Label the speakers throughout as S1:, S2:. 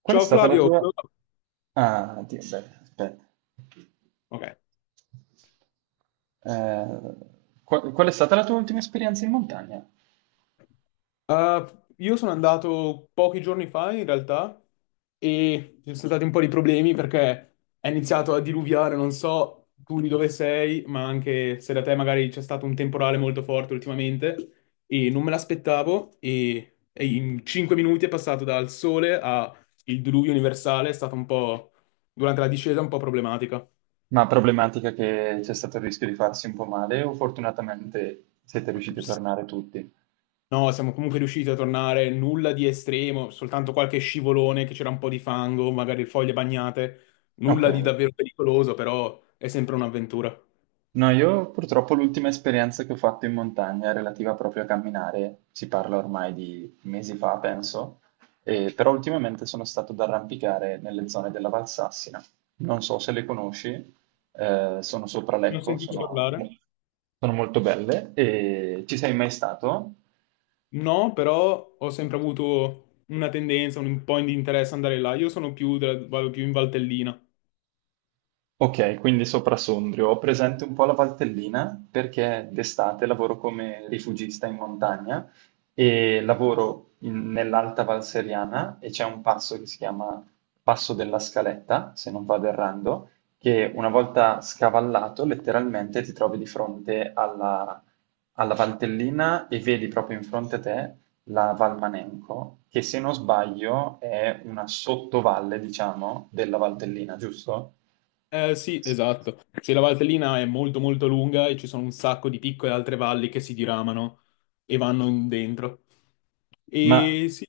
S1: Qual è
S2: Ciao
S1: stata la
S2: Flavio.
S1: tua. Ah, Dio, beh, aspetta.
S2: Ok.
S1: Eh, qual è stata la tua ultima esperienza in montagna?
S2: Io sono andato pochi giorni fa in realtà e ci sono stati un po' di problemi perché è iniziato a diluviare, non so tu di dove sei, ma anche se da te magari c'è stato un temporale molto forte ultimamente e non me l'aspettavo e in 5 minuti è passato dal sole al diluvio universale, è stata un po' durante la discesa un po' problematica.
S1: Ma problematica, che c'è stato il rischio di farsi un po' male o fortunatamente siete riusciti a tornare tutti?
S2: No, siamo comunque riusciti a tornare, nulla di estremo, soltanto qualche scivolone che c'era un po' di fango, magari foglie bagnate,
S1: Ok.
S2: nulla di davvero pericoloso, però è sempre un'avventura.
S1: No, io purtroppo l'ultima esperienza che ho fatto in montagna è relativa proprio a camminare, si parla ormai di mesi fa, penso, però ultimamente sono stato ad arrampicare nelle zone della Valsassina. Non so se le conosci, sono sopra
S2: Non ho
S1: Lecco,
S2: sentito parlare?
S1: sono molto belle. E ci sei mai stato?
S2: No, però ho sempre avuto una tendenza, un po' di interesse ad andare là. Io sono più, vado più in Valtellina.
S1: Ok, quindi sopra Sondrio. Ho presente un po' la Valtellina perché d'estate lavoro come rifugista in montagna e lavoro nell'Alta Val Seriana e c'è un passo che si chiama Passo della Scaletta, se non vado errando, che una volta scavallato letteralmente ti trovi di fronte alla, alla Valtellina e vedi proprio in fronte a te la Val Manenco, che se non sbaglio è una sottovalle, diciamo, della Valtellina, giusto?
S2: Eh sì, esatto. Sì, la Valtellina è molto molto lunga e ci sono un sacco di piccole altre valli che si diramano e vanno in dentro.
S1: Ma
S2: E sì.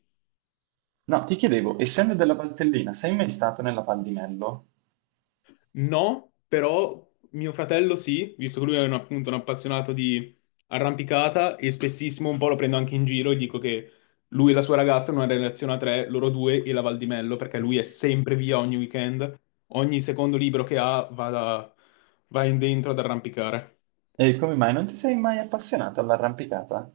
S1: no, ti chiedevo, essendo della Valtellina, sei mai stato nella Val di Mello?
S2: No, però mio fratello sì, visto che lui è un, appunto un appassionato di arrampicata e spessissimo un po' lo prendo anche in giro e dico che lui e la sua ragazza hanno una relazione a tre, loro due e la Val di Mello, perché lui è sempre via ogni weekend, ogni secondo libro che ha va, va in dentro ad arrampicare.
S1: E come mai non ti sei mai appassionato all'arrampicata?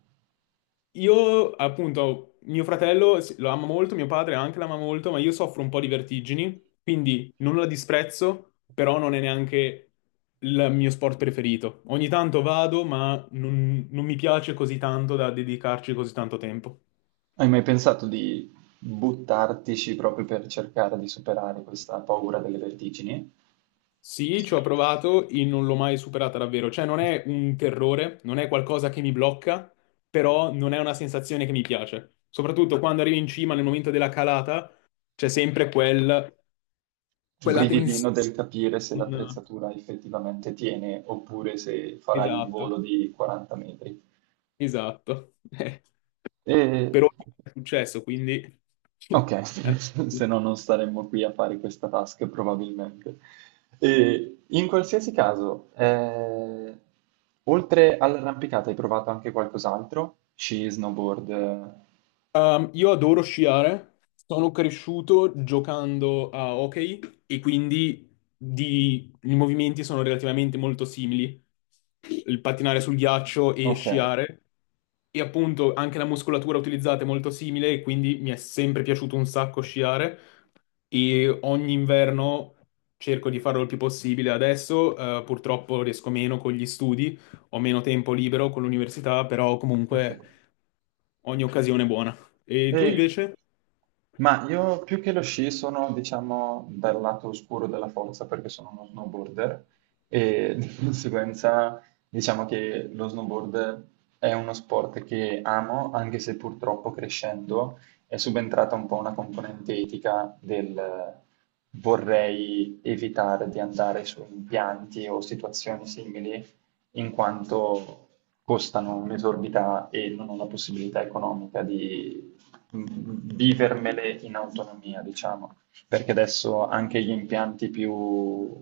S2: Io, appunto, mio fratello sì, lo ama molto, mio padre anche l'ama molto, ma io soffro un po' di vertigini, quindi non la disprezzo, però non è neanche il mio sport preferito. Ogni tanto vado, ma non, non mi piace così tanto da dedicarci così tanto tempo.
S1: Hai mai pensato di buttartici proprio per cercare di superare questa paura delle vertigini?
S2: Sì, ci ho provato e non l'ho mai superata davvero, cioè non è un terrore, non è qualcosa che mi blocca, però non è una sensazione che mi piace. Soprattutto quando arrivi in cima nel momento della calata, c'è sempre quel... quella
S1: Brividino
S2: tensione.
S1: del capire se
S2: Un-
S1: l'attrezzatura effettivamente tiene oppure se farai un
S2: Esatto,
S1: volo di 40 metri.
S2: esatto.
S1: E
S2: Però è successo, quindi...
S1: Ok,
S2: è andato.
S1: se no non staremmo qui a fare questa task probabilmente. E in qualsiasi caso, oltre all'arrampicata hai provato anche qualcos'altro? Sci, snowboard?
S2: Io adoro sciare, sono cresciuto giocando a hockey e quindi i movimenti sono relativamente molto simili, il pattinare sul ghiaccio e
S1: Ok,
S2: sciare e appunto anche la muscolatura utilizzata è molto simile e quindi mi è sempre piaciuto un sacco sciare e ogni inverno cerco di farlo il più possibile. Adesso purtroppo riesco meno con gli studi, ho meno tempo libero con l'università, però
S1: ok.
S2: comunque ogni occasione è buona. E tu
S1: E-
S2: invece?
S1: ma io, più che lo sci, sono, diciamo, dal lato oscuro della forza, perché sono uno snowboarder e di conseguenza diciamo che lo snowboard è uno sport che amo, anche se purtroppo, crescendo, è subentrata un po' una componente etica del vorrei evitare di andare su impianti o situazioni simili, in quanto costano un'esorbità e non ho la possibilità economica di vivermele in autonomia, diciamo, perché adesso anche gli impianti più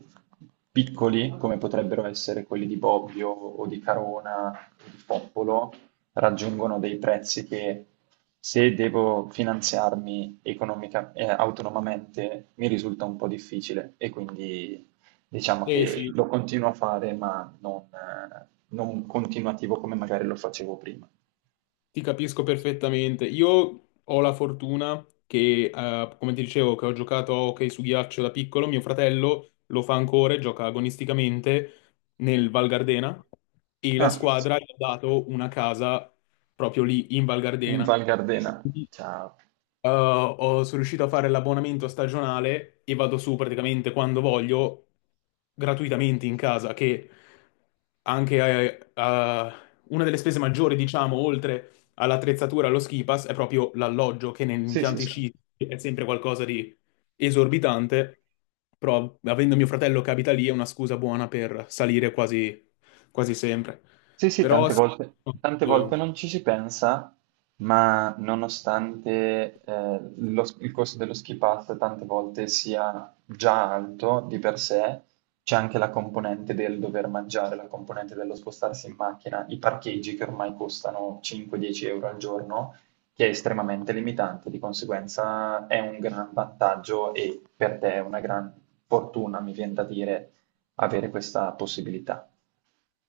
S1: piccoli, come potrebbero essere quelli di Bobbio o di Carona o di Popolo, raggiungono dei prezzi che, se devo finanziarmi autonomamente, mi risulta un po' difficile, e quindi diciamo
S2: Eh
S1: che
S2: sì,
S1: lo continuo a fare, ma non, non continuativo come magari lo facevo prima.
S2: ti capisco perfettamente. Io ho la fortuna che, come ti dicevo, che ho giocato a hockey su ghiaccio da piccolo, mio fratello lo fa ancora e gioca agonisticamente nel Val Gardena e la
S1: Ah,
S2: squadra gli ha dato una casa proprio lì in Val
S1: in
S2: Gardena.
S1: Val Gardena. Ciao.
S2: Sono riuscito a fare l'abbonamento stagionale e vado su praticamente quando voglio, gratuitamente in casa, che anche una delle spese maggiori, diciamo, oltre all'attrezzatura, allo ski pass, è proprio l'alloggio, che negli
S1: Sì, sì,
S2: impianti
S1: sì.
S2: sci è sempre qualcosa di esorbitante, però avendo mio fratello che abita lì è una scusa buona per salire quasi, quasi sempre.
S1: Sì, sì,
S2: Però
S1: tante
S2: sì.
S1: però volte, tante volte non ci si pensa, ma nonostante il costo dello ski pass tante volte sia già alto di per sé, c'è anche la componente del dover mangiare, la componente dello spostarsi in macchina, i parcheggi che ormai costano 5-10 euro al giorno, che è estremamente limitante. Di conseguenza è un gran vantaggio, e per te è una gran fortuna, mi viene da dire, avere questa possibilità.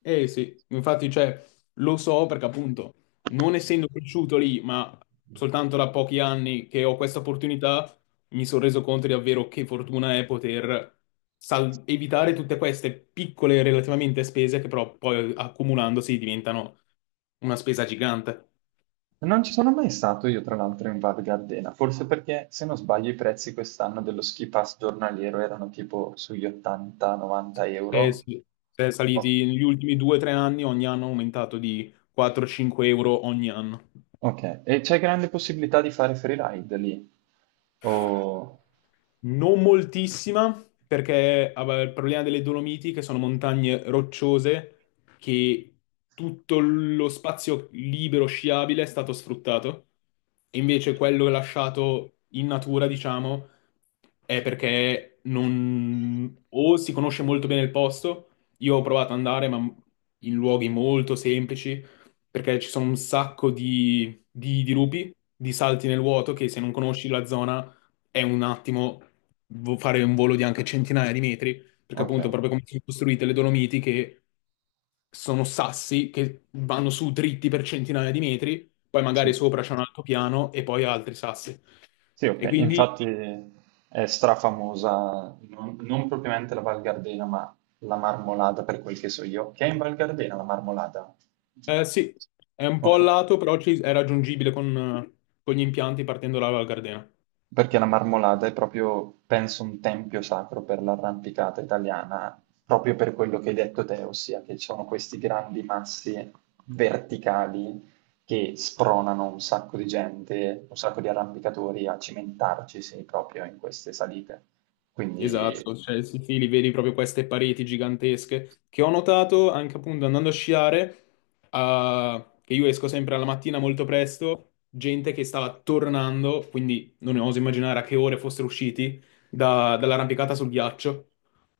S2: Eh sì, infatti, cioè, lo so perché appunto, non essendo cresciuto lì, ma soltanto da pochi anni che ho questa opportunità, mi sono reso conto di davvero che fortuna è poter evitare tutte queste piccole relativamente spese che però poi accumulandosi diventano una spesa gigante.
S1: Non ci sono mai stato io, tra l'altro, in Val Gardena, forse perché, se non sbaglio, i prezzi quest'anno dello ski pass giornaliero erano tipo sugli
S2: Sì.
S1: 80-90
S2: Eh
S1: euro.
S2: sì, è
S1: Oh,
S2: saliti negli ultimi due o tre anni, ogni anno è aumentato di 4-5 euro ogni anno.
S1: ok, e c'è grande possibilità di fare freeride lì? Oh,
S2: Non moltissima, perché vabbè, il problema delle Dolomiti, che sono montagne rocciose, che tutto lo spazio libero sciabile è stato sfruttato, e invece quello lasciato in natura, diciamo, è perché non... o si conosce molto bene il posto, io ho provato ad andare, ma in luoghi molto semplici, perché ci sono un sacco di dirupi, di salti nel vuoto, che se non conosci la zona è un attimo fare un volo di anche centinaia di metri, perché
S1: ok,
S2: appunto proprio come sono costruite le Dolomiti che sono sassi che vanno su dritti per centinaia di metri, poi
S1: sì.
S2: magari sopra c'è un altopiano e poi altri sassi.
S1: Sì,
S2: E
S1: ok,
S2: quindi
S1: infatti è strafamosa, non propriamente la Val Gardena, ma la Marmolada, per quel che so io. Che è in Val Gardena la Marmolada?
S2: sì, è un po' a
S1: Ok.
S2: lato, però è raggiungibile con gli impianti partendo dalla Val Gardena.
S1: Perché la Marmolada è proprio, penso, un tempio sacro per l'arrampicata italiana, proprio per quello che hai detto te, ossia che ci sono questi grandi massi verticali che spronano un sacco di gente, un sacco di arrampicatori a cimentarcisi proprio in queste salite. Quindi
S2: Esatto, cioè sì, sì, li vedi proprio queste pareti gigantesche che ho notato anche appunto andando a sciare, ah, che io esco sempre alla mattina molto presto, gente che stava tornando, quindi non oso immaginare a che ore fossero usciti dall'arrampicata sul ghiaccio,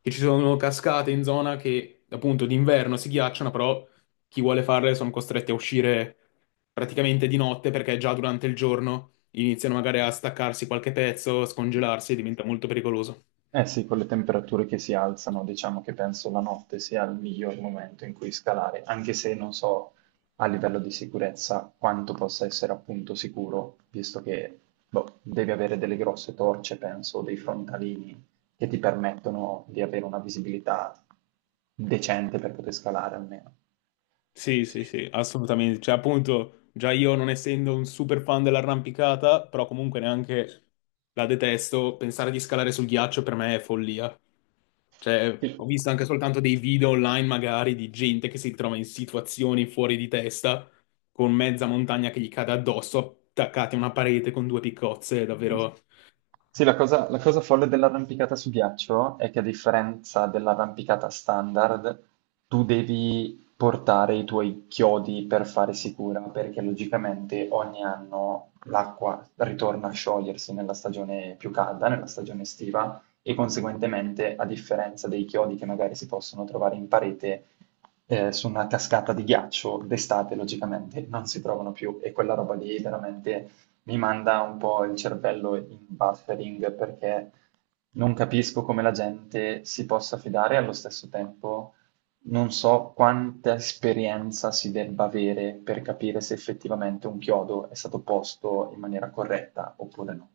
S2: che ci sono cascate in zona che appunto d'inverno si ghiacciano, però chi vuole farle sono costretti a uscire praticamente di notte perché già durante il giorno iniziano magari a staccarsi qualche pezzo, a scongelarsi e diventa molto pericoloso.
S1: Eh sì, con le temperature che si alzano, diciamo che penso la notte sia il miglior momento in cui scalare, anche se non so a livello di sicurezza quanto possa essere appunto sicuro, visto che, boh, devi avere delle grosse torce, penso, o dei frontalini che ti permettono di avere una visibilità decente per poter scalare almeno.
S2: Sì, sì, sì, assolutamente. Cioè, appunto, già io non essendo un super fan dell'arrampicata, però comunque neanche la detesto, pensare di scalare sul ghiaccio per me è follia. Cioè, ho
S1: Sì.
S2: visto anche soltanto dei video online, magari, di gente che si trova in situazioni fuori di testa, con mezza montagna che gli cade addosso, attaccati a una parete con due piccozze, è davvero.
S1: Sì, la cosa folle dell'arrampicata su ghiaccio è che, a differenza dell'arrampicata standard, tu devi portare i tuoi chiodi per fare sicura, perché logicamente ogni anno l'acqua ritorna a sciogliersi nella stagione più calda, nella stagione estiva, e conseguentemente, a differenza dei chiodi che magari si possono trovare in parete, su una cascata di ghiaccio d'estate logicamente non si trovano più, e quella roba lì veramente mi manda un po' il cervello in buffering, perché non capisco come la gente si possa fidare, e allo stesso tempo non so quanta esperienza si debba avere per capire se effettivamente un chiodo è stato posto in maniera corretta oppure no.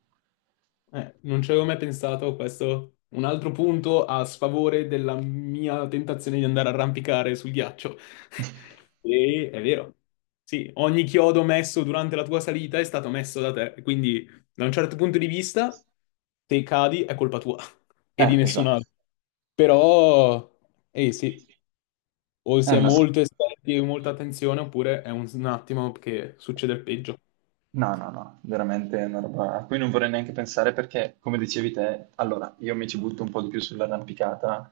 S2: Non ci avevo mai pensato, questo un altro punto a sfavore della mia tentazione di andare a arrampicare sul ghiaccio. E è vero. Sì, ogni chiodo messo durante la tua salita è stato messo da te, quindi da un certo punto di vista, se cadi è colpa tua e di nessun
S1: Esatto.
S2: altro. Però, eh sì, o si è
S1: No.
S2: molto esperti e molta attenzione, oppure è un attimo che succede il peggio.
S1: No, no, no, veramente è una roba a cui non vorrei neanche pensare, perché, come dicevi te, allora io mi ci butto un po' di più sull'arrampicata,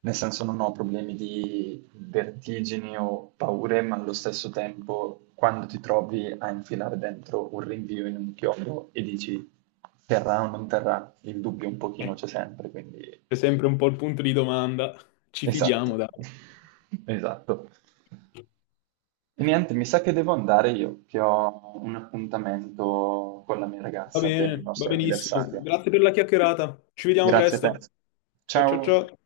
S1: nel senso non ho problemi di vertigini o paure, ma allo stesso tempo quando ti trovi a infilare dentro un rinvio in un chiodo e dici terrà o non terrà, il dubbio un pochino
S2: Eh,
S1: c'è sempre, quindi
S2: c'è sempre un po' il punto di domanda. Ci
S1: esatto,
S2: fidiamo, dai.
S1: esatto. E niente, mi sa che devo andare io, che ho un appuntamento con la mia
S2: Va
S1: ragazza per il
S2: bene, va
S1: nostro
S2: benissimo.
S1: anniversario.
S2: Grazie per la chiacchierata. Ci vediamo
S1: Grazie a
S2: presto.
S1: te.
S2: Ciao ciao
S1: Ciao.
S2: ciao.